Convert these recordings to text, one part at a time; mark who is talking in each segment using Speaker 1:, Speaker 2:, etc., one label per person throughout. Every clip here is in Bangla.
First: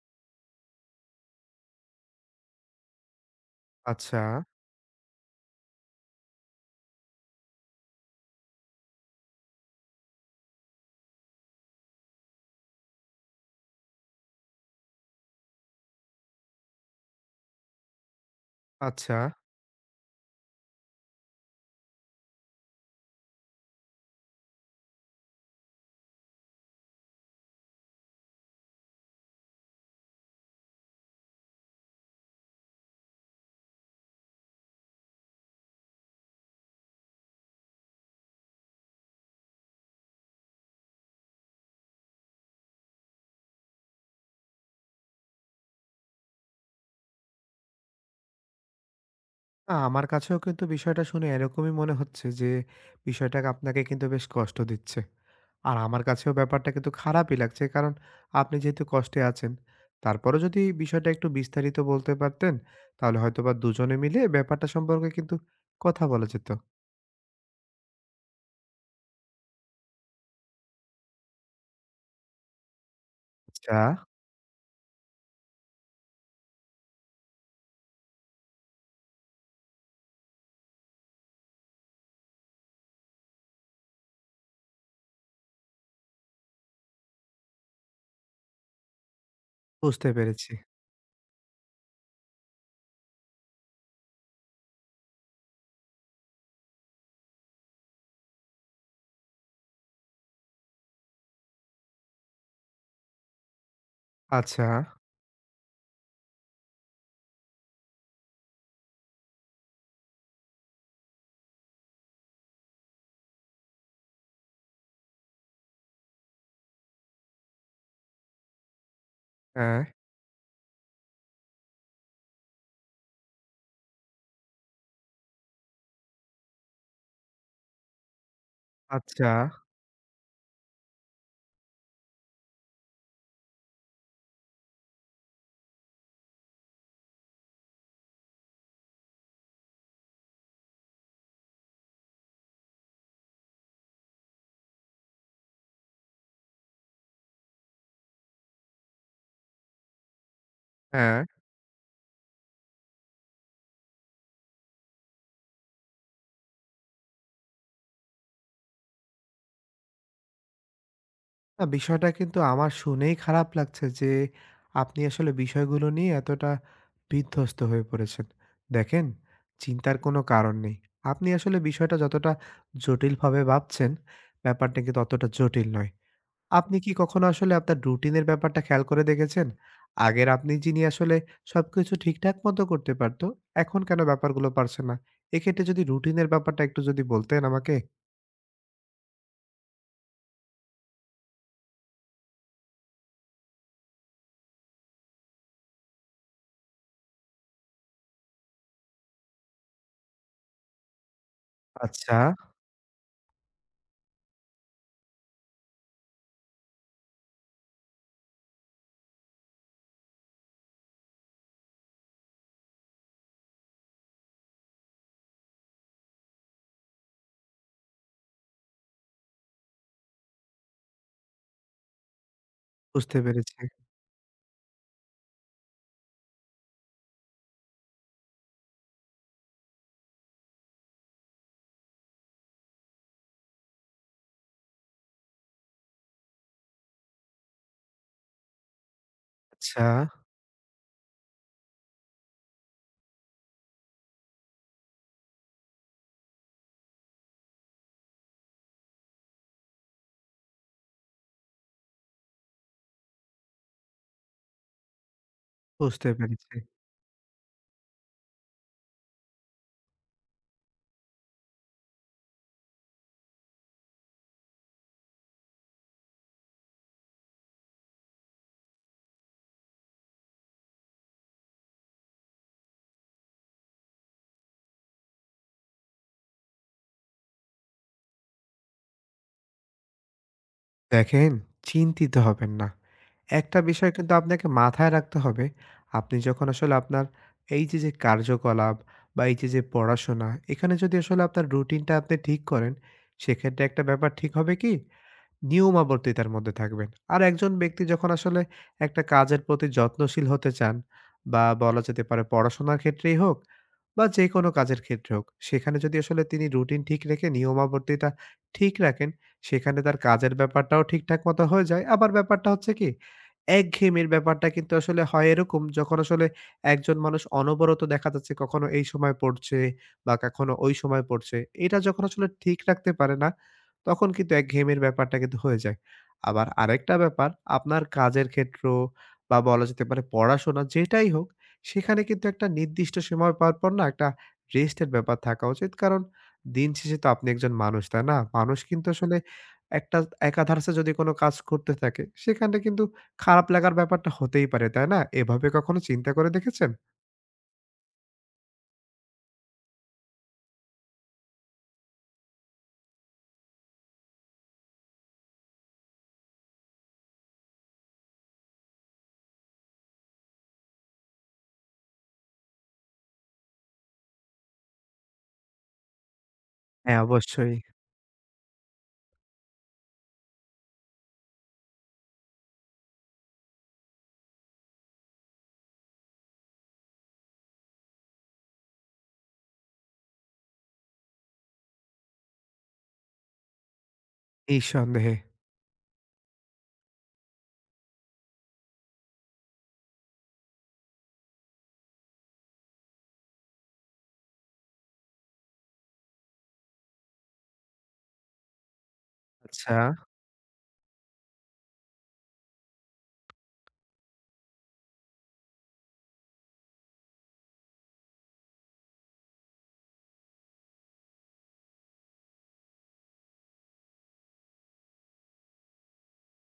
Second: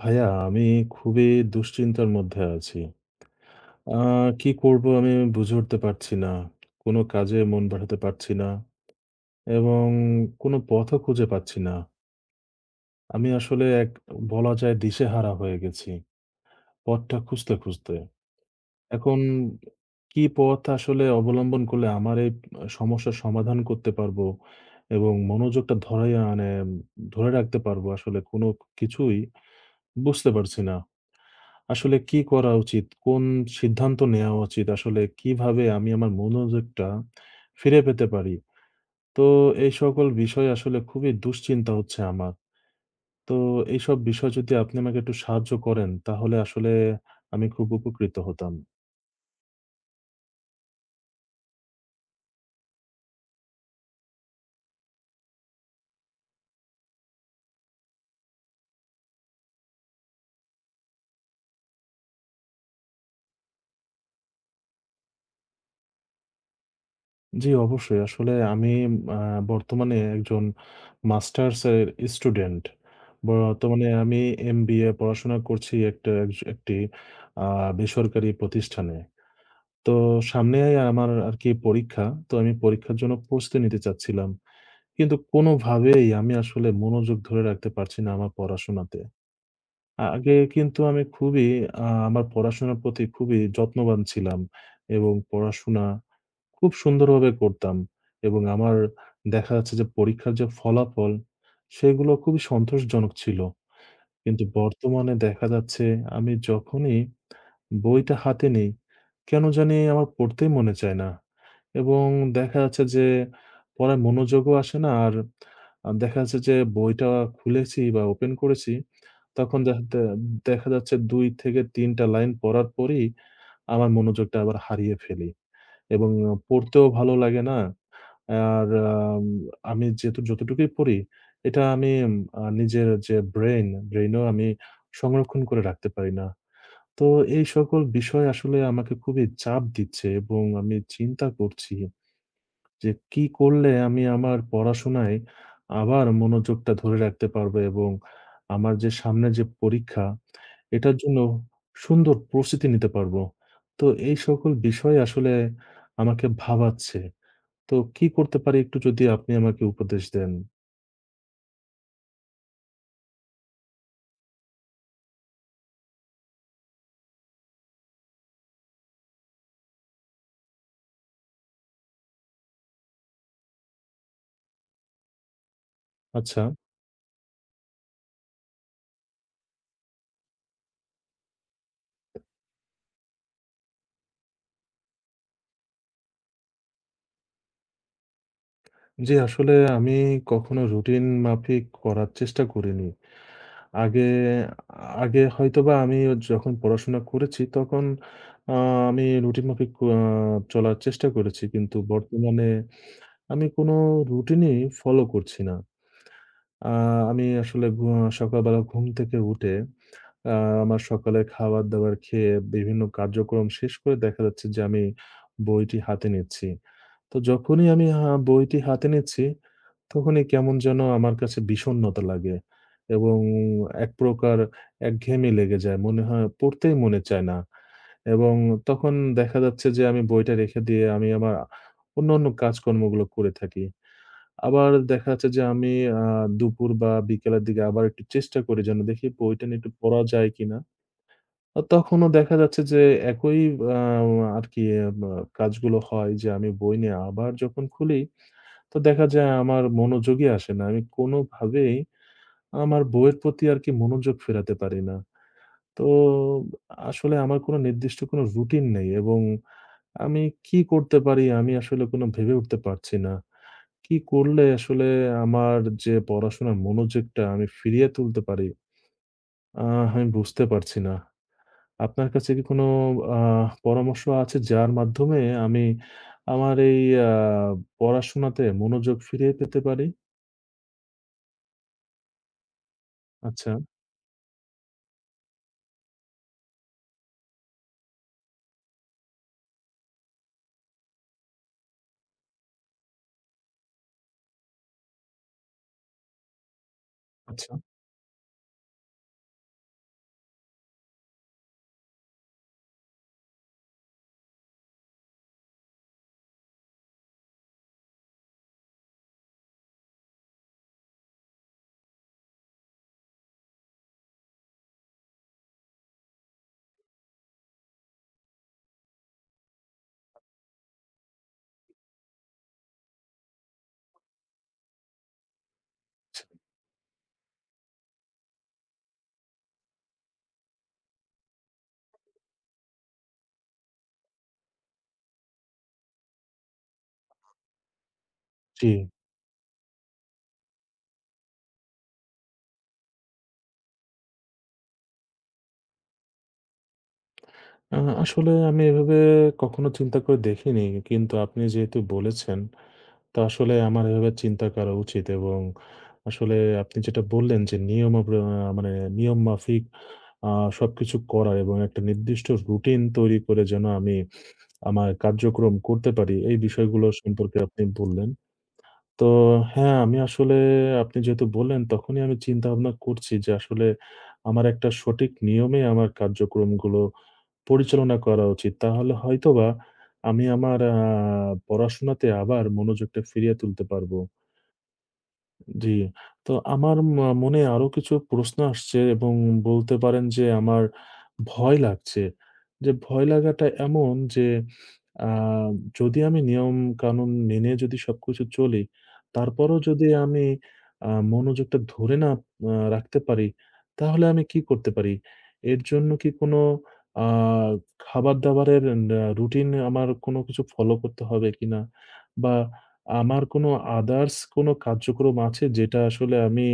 Speaker 1: ভাইয়া আমি খুবই দুশ্চিন্তার মধ্যে আছি। আ
Speaker 2: আচ্ছা,
Speaker 1: কি করব আমি বুঝে উঠতে পারছি না। কোনো কাজে মন বাড়াতে পারছি না এবং কোনো পথও খুঁজে পাচ্ছি না। আমি আসলে এক বলা যায় দিশেহারা হয়ে গেছি। পথটা খুঁজতে, খুঁজতে।
Speaker 2: আচ্ছা।
Speaker 1: এখন কি পথ আসলে অবলম্বন করলে আমার এই সমস্যার সমাধান করতে পারবো এবং মনোযোগটা মানে ধরে রাখতে পারবো আসলে কোনো কিছুই বুঝতে পারছি না। আসলে কি করা উচিত? কোন সিদ্ধান্ত নেওয়া উচিত? আসলে কিভাবে আমি আমার মনোযোগটা ফিরে পেতে পারি? তো এই সকল বিষয় আসলে খুবই দুশ্চিন্তা হচ্ছে আমার। তো এইসব বিষয় যদি আপনি আমাকে একটু সাহায্য করেন, তাহলে আসলে আমি খুব উপকৃত হতাম।
Speaker 2: আমার কাছেও কিন্তু বিষয়টা শুনে এরকমই মনে হচ্ছে যে, বিষয়টা আপনাকে কিন্তু বেশ কষ্ট দিচ্ছে। আর আমার কাছেও ব্যাপারটা কিন্তু খারাপই লাগছে। কারণ আপনি যেহেতু কষ্টে আছেন, তারপরও যদি বিষয়টা একটু বিস্তারিত বলতে পারতেন, তাহলে হয়তোবা দুজনে মিলে ব্যাপারটা সম্পর্কে কিন্তু কথা বলা যেত।
Speaker 1: জি, অবশ্যই। আসলে আমি আ বর্তমানে একজন মাস্টার্স এর স্টুডেন্ট।
Speaker 2: আচ্ছা,
Speaker 1: বর্তমানে আমি এমবিএ পড়াশোনা করছি একটা একজ একটি আ বেসরকারি প্রতিষ্ঠানে। তো সামনে আমার আরকি পরীক্ষা। তো আমি পরীক্ষার জন্য প্রস্তুতি নিতে চাচ্ছিলাম। কিন্তু কোনোভাবেই আমি আসলে মনোযোগ ধরে রাখতে পারছি না আমার পড়াশোনাতে।
Speaker 2: বুঝতে
Speaker 1: আগে
Speaker 2: পেরেছি।
Speaker 1: কিন্তু আমি খুবই আমার পড়াশোনার প্রতি খুবই যত্নবান ছিলাম এবং পড়াশোনা খুব সুন্দরভাবে করতাম এবং আমার দেখা যাচ্ছে যে পরীক্ষার যে ফলাফল সেগুলো খুবই সন্তোষজনক ছিল। কিন্তু
Speaker 2: আচ্ছা,
Speaker 1: বর্তমানে দেখা যাচ্ছে আমি যখনই বইটা হাতে নিই, কেন জানি আমার পড়তেই মনে চায় না। এবং দেখা যাচ্ছে যে পড়ায় মনোযোগও আসে না। আর দেখা যাচ্ছে যে বইটা খুলেছি বা ওপেন করেছি, তখন
Speaker 2: হ্যাঁ,
Speaker 1: দেখা যাচ্ছে ২ থেকে ৩ টা লাইন পড়ার পরই আমার মনোযোগটা আবার হারিয়ে ফেলি। এবং পড়তেও ভালো লাগে না। আর আম
Speaker 2: আচ্ছা,
Speaker 1: আমি যেহেতু যতটুকুই পড়ি, এটা আমি নিজের যে ব্রেইন, ব্রেইনেও আমি সংরক্ষণ করে রাখতে পারি না। তো এই সকল বিষয় আসলে আমাকে খুবই চাপ দিচ্ছে এবং আমি চিন্তা করছি। যে কি করলে আমি আমার পড়াশোনায় আবার মনোযোগটা ধরে রাখতে পারবো এবং আমার যে সামনে যে পরীক্ষা, এটার জন্য
Speaker 2: হ্যাঁ।
Speaker 1: সুন্দর প্রস্তুতি নিতে পারবো। তো এই সকল বিষয় আসলে আমাকে ভাবাচ্ছে। তো কি করতে পারি একটু যদি আপনি আমাকে উপদেশ দেন?
Speaker 2: না, বিষয়টা কিন্তু আমার শুনেই খারাপ লাগছে যে আপনি আসলে বিষয়গুলো নিয়ে এতটা বিধ্বস্ত হয়ে পড়েছেন। দেখেন, চিন্তার কোনো কারণ নেই। আপনি আসলে বিষয়টা যতটা জটিলভাবে ভাবছেন, ব্যাপারটা কিন্তু অতটা জটিল নয়।
Speaker 1: আচ্ছা,
Speaker 2: আপনি কি কখনো আসলে আপনার রুটিনের ব্যাপারটা খেয়াল করে দেখেছেন? আগের আপনি যিনি আসলে সবকিছু ঠিকঠাক মতো করতে পারত, এখন কেন ব্যাপারগুলো পারছে না? এক্ষেত্রে যদি রুটিনের ব্যাপারটা একটু যদি বলতেন আমাকে?
Speaker 1: জি আসলে আমি কখনো রুটিন মাফিক করার চেষ্টা করিনি। আগে আগে হয়তোবা আমি যখন পড়াশোনা করেছি তখন আ আমি রুটিন মাফিক চলার চেষ্টা করেছি। কিন্তু
Speaker 2: আচ্ছা,
Speaker 1: বর্তমানে আমি কোনো রুটিনই ফলো করছি না। আ আমি আসলে সকালবেলা ঘুম থেকে উঠে আ আমার সকালে খাবার-দাবার খেয়ে বিভিন্ন কার্যক্রম শেষ করে দেখা যাচ্ছে যে আমি বইটি হাতে নিচ্ছি। তো যখনই আমি বইটি হাতে নিচ্ছি তখনই কেমন যেন আমার কাছে বিষণ্ণতা লাগে
Speaker 2: বুঝতে
Speaker 1: এবং
Speaker 2: পেরেছি।
Speaker 1: এক প্রকার একঘেয়েমি লেগে যায়। মনে হয় পড়তেই মনে চায় না। এবং তখন দেখা যাচ্ছে যে আমি বইটা রেখে দিয়ে আমি আমার অন্যান্য কাজকর্মগুলো করে থাকি। আবার দেখা যাচ্ছে যে আমি আ দুপুর বা বিকেলের দিকে আবার একটু চেষ্টা করি যেন দেখি বইটা নিয়ে একটু
Speaker 2: আচ্ছা,
Speaker 1: পড়া যায় কিনা। তখনও দেখা যাচ্ছে যে একই আ আরকি কাজগুলো হয় যে আমি বই নিয়ে আবার যখন খুলি তো দেখা যায় আমার মনোযোগই আসে না। আমি কোনোভাবেই আমার বইয়ের প্রতি আরকি মনোযোগ ফেরাতে পারি না। তো
Speaker 2: বুঝতে পেরেছি।
Speaker 1: আসলে আমার কোনো নির্দিষ্ট কোনো রুটিন নেই এবং আমি কি করতে পারি আমি আসলে কোনো ভেবে উঠতে পারছি না। কি করলে আসলে আমার যে পড়াশোনার মনোযোগটা আমি ফিরিয়ে তুলতে পারি, আমি বুঝতে পারছি না। আপনার কাছে কি কোনো পরামর্শ আছে যার মাধ্যমে আমি আমার এই আ পড়াশোনাতে মনোযোগ ফিরিয়ে পেতে পারি?
Speaker 2: দেখেন, চিন্তিত হবেন না।
Speaker 1: আচ্ছা,
Speaker 2: একটা বিষয় কিন্তু আপনাকে মাথায় রাখতে হবে। আপনি যখন আসলে আপনার এই যে, যে কার্যকলাপ বা এই যে, যে পড়াশোনা, এখানে যদি আসলে আপনার রুটিনটা আপনি ঠিক করেন, সেক্ষেত্রে একটা ব্যাপার ঠিক হবে কি? নিয়মাবর্তিতার মধ্যে থাকবেন। আর একজন
Speaker 1: আচ্ছা।
Speaker 2: ব্যক্তি যখন আসলে একটা কাজের প্রতি যত্নশীল হতে চান বা বলা যেতে পারে পড়াশোনার ক্ষেত্রেই হোক বা যেকোনো কাজের ক্ষেত্রে হোক, সেখানে যদি আসলে তিনি রুটিন ঠিক রেখে নিয়মাবর্তিতা ঠিক রাখেন, সেখানে তার কাজের ব্যাপারটাও ঠিকঠাক মতো হয়ে যায়। আবার ব্যাপারটা হচ্ছে কি, একঘেয়েমির ব্যাপারটা কিন্তু আসলে হয় এরকম যখন আসলে একজন মানুষ অনবরত দেখা যাচ্ছে কখনো এই সময় পড়ছে বা কখনো ওই সময় পড়ছে। এটা যখন আসলে ঠিক রাখতে পারে না, তখন কিন্তু একঘেয়েমির ব্যাপারটা কিন্তু হয়ে যায়। আবার আরেকটা ব্যাপার আপনার কাজের ক্ষেত্র বা বলা যেতে পারে পড়াশোনা যেটাই হোক সেখানে কিন্তু একটা নির্দিষ্ট সময় পাওয়ার পর না একটা রেস্টের ব্যাপার থাকা উচিত। কারণ দিন শেষে তো আপনি একজন মানুষ, তাই না? মানুষ
Speaker 1: জি।
Speaker 2: কিন্তু আসলে একটা একাধারে যদি কোনো কাজ করতে থাকে, সেখানে কিন্তু খারাপ লাগার ব্যাপারটা হতেই পারে, তাই না? এভাবে কখনো চিন্তা করে দেখেছেন?
Speaker 1: আ আসলে আমি এভাবে কখনো চিন্তা করে দেখিনি। কিন্তু আপনি যেহেতু বলেছেন, তো আসলে আমার এভাবে চিন্তা করা উচিত এবং আসলে আপনি যেটা বললেন যে নিয়ম আব আ মানে নিয়ম মাফিক আ সবকিছু করা এবং একটা নির্দিষ্ট রুটিন তৈরি করে যেন আমি আমার কার্যক্রম করতে পারি, এই বিষয়গুলো
Speaker 2: হ্যাঁ,
Speaker 1: সম্পর্কে
Speaker 2: অবশ্যই।
Speaker 1: আপনি বললেন। তো হ্যাঁ, আমি আসলে আপনি যেহেতু বললেন, তখনই আমি চিন্তাভাবনা করছি যে আসলে আমার একটা সঠিক নিয়মে আমার কার্যক্রমগুলো পরিচালনা করা উচিত। তাহলে হয়তোবা আমি আমার পড়াশোনাতে আবার মনোযোগটা ফিরিয়ে তুলতে পারবো।
Speaker 2: নিঃসন্দেহে।
Speaker 1: জি। তো আমার মনে আরো কিছু প্রশ্ন আসছে এবং বলতে পারেন যে আমার ভয় লাগছে। যে ভয় লাগাটা এমন যে আ যদি আমি নিয়ম-কানুন মেনে যদি সবকিছু চলি, তারপরও
Speaker 2: আচ্ছা,
Speaker 1: যদি আমি মনোযোগটা ধরে না রাখতে পারি, তাহলে আমি কি করতে পারি? এর জন্য কি কোনো আ খাবার-দাবারের না রুটিন আমার কোনো কিছু ফলো করতে হবে কিনা? বা আমার কোনো আদার্স কোনো কার্যক্রম আছে যেটা আসলে আমি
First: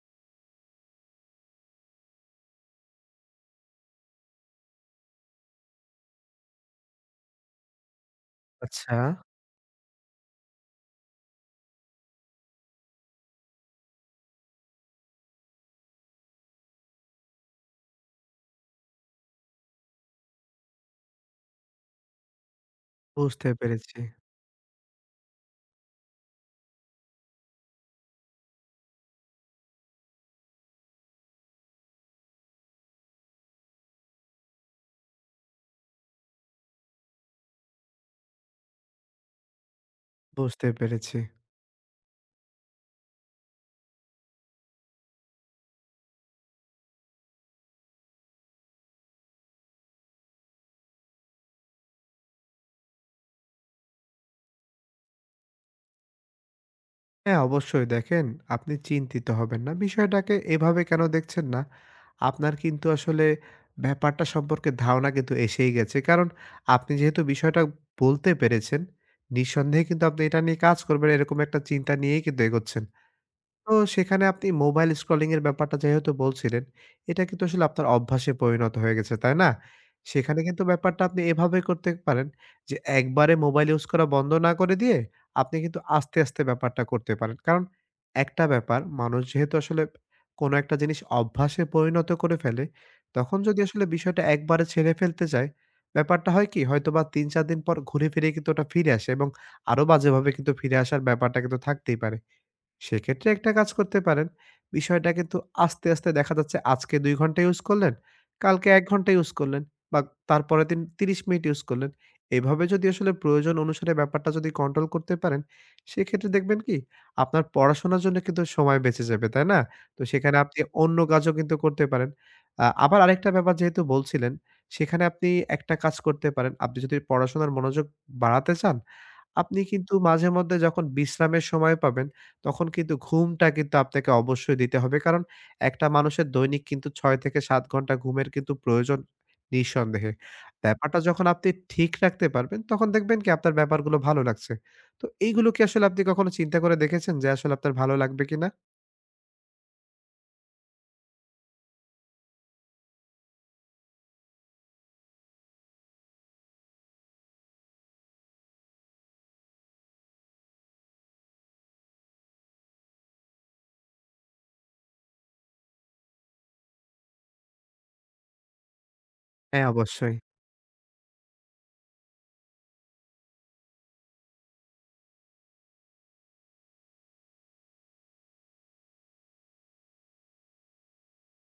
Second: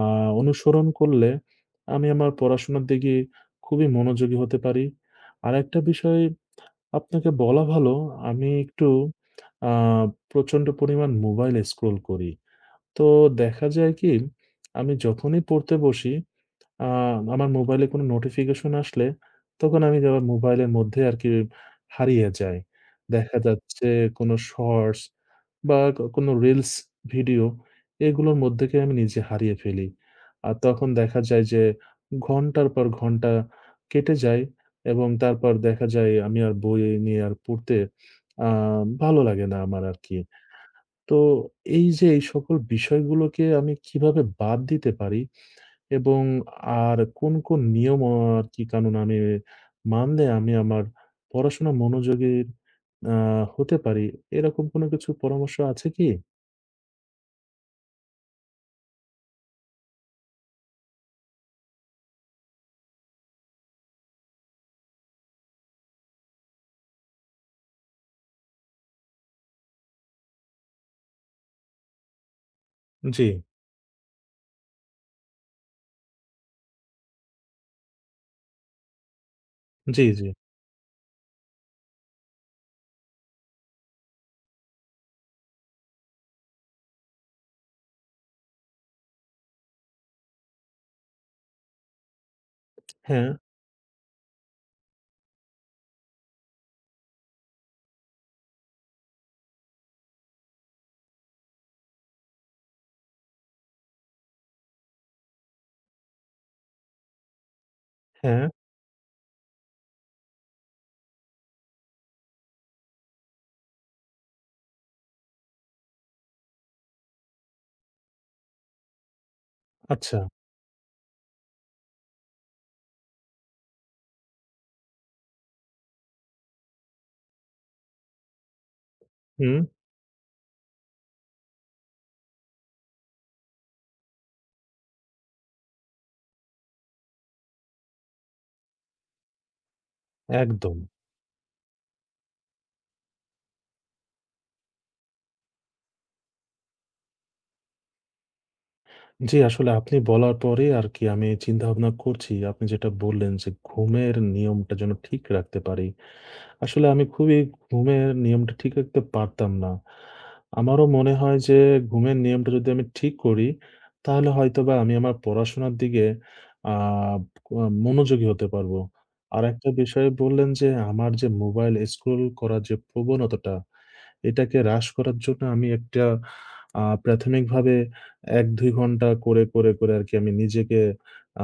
Speaker 1: আ অনুসরণ করলে আমি আমার পড়াশোনার দিকে খুবই মনোযোগী হতে পারি। আরেকটা বিষয় আপনাকে বলা ভালো, আমি একটু
Speaker 2: আচ্ছা।
Speaker 1: আ প্রচণ্ড পরিমাণ মোবাইল স্ক্রল করি। তো দেখা যায় কি, আমি যখনই পড়তে বসি আ আমার মোবাইলে কোনো নোটিফিকেশন আসলে তখন আমি আবার মোবাইলের মধ্যে আরকি হারিয়ে যাই। দেখা
Speaker 2: বুঝতে
Speaker 1: যাচ্ছে
Speaker 2: পেরেছি,
Speaker 1: কোনো শর্টস বা কোনো রিলস ভিডিও এগুলোর মধ্যেকে আমি নিজে হারিয়ে ফেলি। আর তখন দেখা যায় যে ঘন্টার পর ঘন্টা কেটে যায় এবং তারপর দেখা যায় আমি আর বই নিয়ে আর পড়তে আ ভালো লাগে না আমার আরকি।
Speaker 2: বুঝতে পেরেছি।
Speaker 1: তো এই যে এই সকল বিষয়গুলোকে আমি কিভাবে বাদ দিতে পারি? এবং আর কোন নিয়ম আর কি কানুন আমি মানলে আমি আমার পড়াশোনা মনোযোগী আ হতে পারি, এরকম কোনো কিছু পরামর্শ আছে কি?
Speaker 2: হ্যাঁ, অবশ্যই দেখেন, আপনি চিন্তিত হবেন না। বিষয়টাকে এভাবে কেন দেখছেন না? আপনার কিন্তু আসলে ব্যাপারটা সম্পর্কে ধারণা কিন্তু এসেই গেছে। কারণ আপনি যেহেতু বিষয়টা বলতে পেরেছেন, নিঃসন্দেহে কিন্তু আপনি এটা নিয়ে কাজ করবেন এরকম একটা চিন্তা নিয়েই কিন্তু এগোচ্ছেন।
Speaker 1: জি,
Speaker 2: তো সেখানে আপনি মোবাইল স্ক্রলিং এর ব্যাপারটা যেহেতু বলছিলেন, এটা কিন্তু আসলে আপনার অভ্যাসে পরিণত হয়ে গেছে, তাই না?
Speaker 1: জি, জি।
Speaker 2: সেখানে কিন্তু ব্যাপারটা আপনি এভাবে করতে পারেন যে, একবারে মোবাইল ইউজ করা বন্ধ না করে দিয়ে, আপনি কিন্তু আস্তে, আস্তে ব্যাপারটা করতে পারেন। কারণ একটা ব্যাপার, মানুষ যেহেতু আসলে কোনো একটা জিনিস অভ্যাসে পরিণত করে ফেলে,
Speaker 1: হ্যাঁ,
Speaker 2: তখন যদি আসলে বিষয়টা একবারে ছেড়ে ফেলতে চায়, ব্যাপারটা হয় কি? হয়তোবা ৩-৪ দিন পর ঘুরে ফিরে কিন্তু ওটা ফিরে আসে এবং আরো বাজেভাবে কিন্তু ফিরে আসার ব্যাপারটা কিন্তু থাকতেই পারে। সেক্ষেত্রে একটা কাজ করতে পারেন বিষয়টা কিন্তু আস্তে আস্তে দেখা যাচ্ছে আজকে ২ ঘন্টা ইউজ করলেন
Speaker 1: হ্যাঁ,
Speaker 2: কালকে ১ ঘন্টা ইউজ করলেন বা তারপরে দিন ৩০ মিনিট ইউজ করলেন এভাবে যদি আসলে প্রয়োজন অনুসারে ব্যাপারটা যদি কন্ট্রোল করতে পারেন সেক্ষেত্রে দেখবেন কি আপনার পড়াশোনার জন্য কিন্তু সময় বেঁচে যাবে তাই না? তো
Speaker 1: আচ্ছা।
Speaker 2: সেখানে আপনি অন্য কাজও কিন্তু করতে পারেন। আবার আরেকটা ব্যাপার যেহেতু বলছিলেন সেখানে আপনি একটা কাজ করতে পারেন আপনি যদি পড়াশোনার মনোযোগ বাড়াতে চান
Speaker 1: হুম,
Speaker 2: আপনি কিন্তু মাঝে মধ্যে যখন বিশ্রামের সময় পাবেন, তখন কিন্তু ঘুমটা কিন্তু আপনাকে অবশ্যই দিতে হবে। কারণ একটা মানুষের দৈনিক কিন্তু ৬ থেকে ৭ ঘন্টা ঘুমের কিন্তু প্রয়োজন নিঃসন্দেহে।
Speaker 1: একদম।
Speaker 2: ব্যাপারটা যখন আপনি ঠিক রাখতে পারবেন, তখন দেখবেন কি আপনার ব্যাপারগুলো ভালো লাগছে। তো এইগুলো কি আসলে আপনি কখনো চিন্তা করে দেখেছেন যে আসলে আপনার ভালো লাগবে কিনা?
Speaker 1: জি, আসলে আপনি বলার পরে আর কি আমি চিন্তাভাবনা করছি। আপনি যেটা বললেন যে ঘুমের নিয়মটা যেন ঠিক রাখতে পারি। আসলে আমি খুবই ঘুমের নিয়মটা ঠিক রাখতে পারতাম না। আমারও মনে হয় যে ঘুমের নিয়মটা যদি আমি ঠিক করি, তাহলে হয়তোবা আমি আমার পড়াশোনার দিকে আ আ মনোযোগী হতে পারবো।
Speaker 2: হ্যাঁ,
Speaker 1: আরেকটা বিষয়
Speaker 2: অবশ্যই।
Speaker 1: বললেন যে আমার যে মোবাইল স্ক্রল করার যে প্রবণতাটা, এটাকে হ্রাস করার জন্য আমি একটা প্রাথমিকভাবে ১-২ ঘন্টা করে, করে, করে আরকি আমি নিজেকে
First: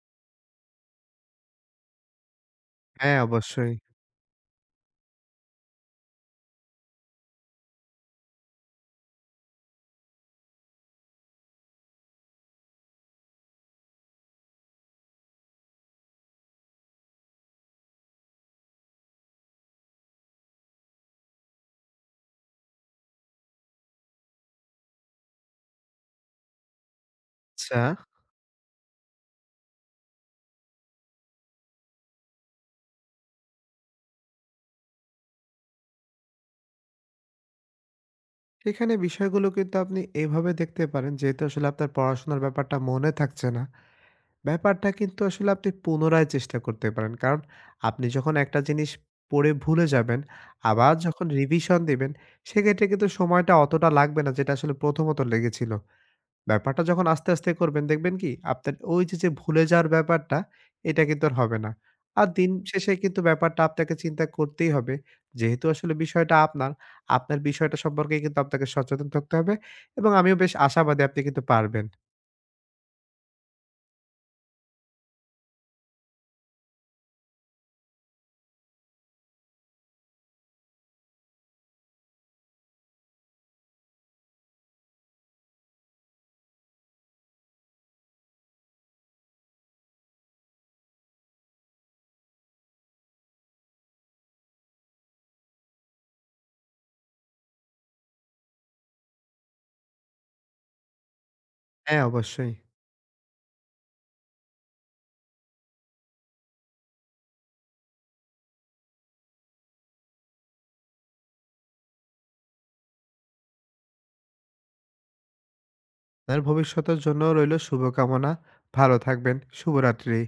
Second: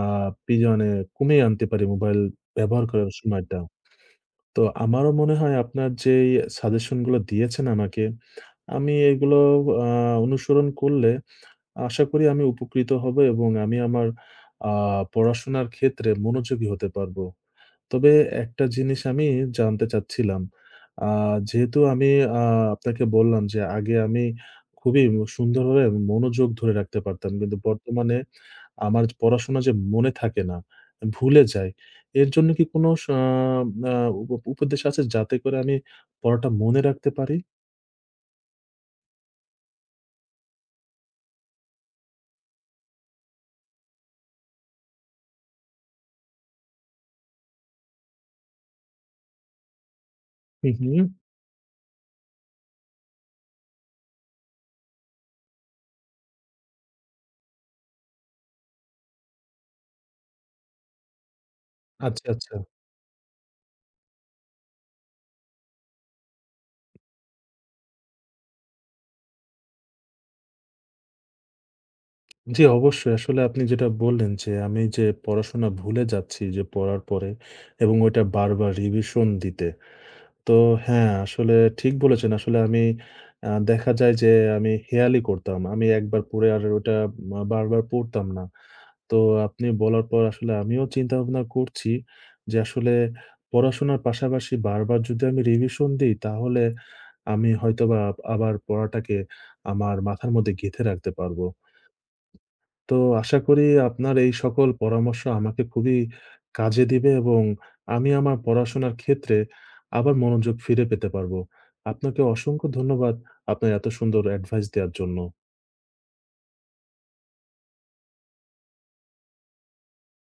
Speaker 1: আ পিজনে কমিয়ে আনতে পারি মোবাইল ব্যবহার করার
Speaker 2: হ্যাঁ,
Speaker 1: সময়টা।
Speaker 2: অবশ্যই।
Speaker 1: তো আমারও মনে হয় আপনার যেই সাজেশন গুলো দিয়েছেন আমাকে, আমি এগুলো আ অনুসরণ করলে আশা করি আমি উপকৃত হব এবং আমি আমার আ পড়াশোনার ক্ষেত্রে মনোযোগী হতে পারবো। তবে একটা জিনিস আমি জানতে চাচ্ছিলাম। আ যেহেতু আমি আ আপনাকে বললাম যে আগে আমি খুবই সুন্দরভাবে মনোযোগ ধরে রাখতে পারতাম। কিন্তু
Speaker 2: আচ্ছা,
Speaker 1: বর্তমানে আমার পড়াশোনা যে মনে থাকে না, ভুলে যাই। এর জন্য কি কোনো স আ উপ উপদেশ আছে যাতে করে আমি পড়াটা মনে রাখতে পারি?
Speaker 2: এখানে বিষয়গুলো কিন্তু আপনি এভাবে দেখতে পারেন যেহেতু আসলে আপনার পড়াশোনার ব্যাপারটা মনে থাকছে না। ব্যাপারটা কিন্তু আসলে আপনি পুনরায় চেষ্টা করতে পারেন। কারণ আপনি যখন একটা জিনিস পড়ে ভুলে যাবেন,
Speaker 1: হু,
Speaker 2: আবার
Speaker 1: হু।
Speaker 2: যখন রিভিশন দিবেন, সেক্ষেত্রে কিন্তু সময়টা অতটা লাগবে না যেটা আসলে প্রথমত লেগেছিল। ব্যাপারটা যখন আস্তে, আস্তে করবেন দেখবেন কি আপনার ওই যে, যে ভুলে যাওয়ার ব্যাপারটা এটা কিন্তু আর হবে না।
Speaker 1: আচ্ছা,
Speaker 2: আর দিন
Speaker 1: আচ্ছা।
Speaker 2: শেষে কিন্তু ব্যাপারটা আপনাকে চিন্তা করতেই হবে। যেহেতু আসলে বিষয়টা আপনার, আপনার বিষয়টা সম্পর্কে কিন্তু আপনাকে সচেতন থাকতে হবে এবং আমিও বেশ আশাবাদী আপনি কিন্তু পারবেন।
Speaker 1: জি, অবশ্যই। আসলে আপনি যেটা বললেন যে, আমি যে পড়াশোনা ভুলে যাচ্ছি যে পড়ার পরে এবং ওইটা বারবার রিভিশন দিতে। তো হ্যাঁ, আসলে ঠিক বলেছেন। আসলে আমি দেখা যায় যে আমি হেঁয়ালি করতাম। আমি একবার পড়ে আর ওটা বারবার পড়তাম না। তো আপনি বলার পর আসলে আমিও চিন্তা-ভাবনা করছি যে আসলে পড়াশোনার পাশাপাশি বারবার যদি আমি রিভিশন দিই তাহলে আমি হয়তোবা আবার পড়াটাকে আমার মাথার মধ্যে গেঁথে রাখতে পারবো।
Speaker 2: হ্যাঁ, অবশ্যই।
Speaker 1: তো আশা করি আপনার এই সকল পরামর্শ আমাকে খুবই কাজে দিবে এবং আমি আমার পড়াশোনার ক্ষেত্রে আবার মনোযোগ ফিরে পেতে পারবো। আপনাকে অসংখ্য ধন্যবাদ আপনার এত সুন্দর অ্যাডভাইস দেওয়ার জন্য।
Speaker 2: আপনার ভবিষ্যতের জন্য রইল শুভকামনা। ভালো থাকবেন। শুভরাত্রি।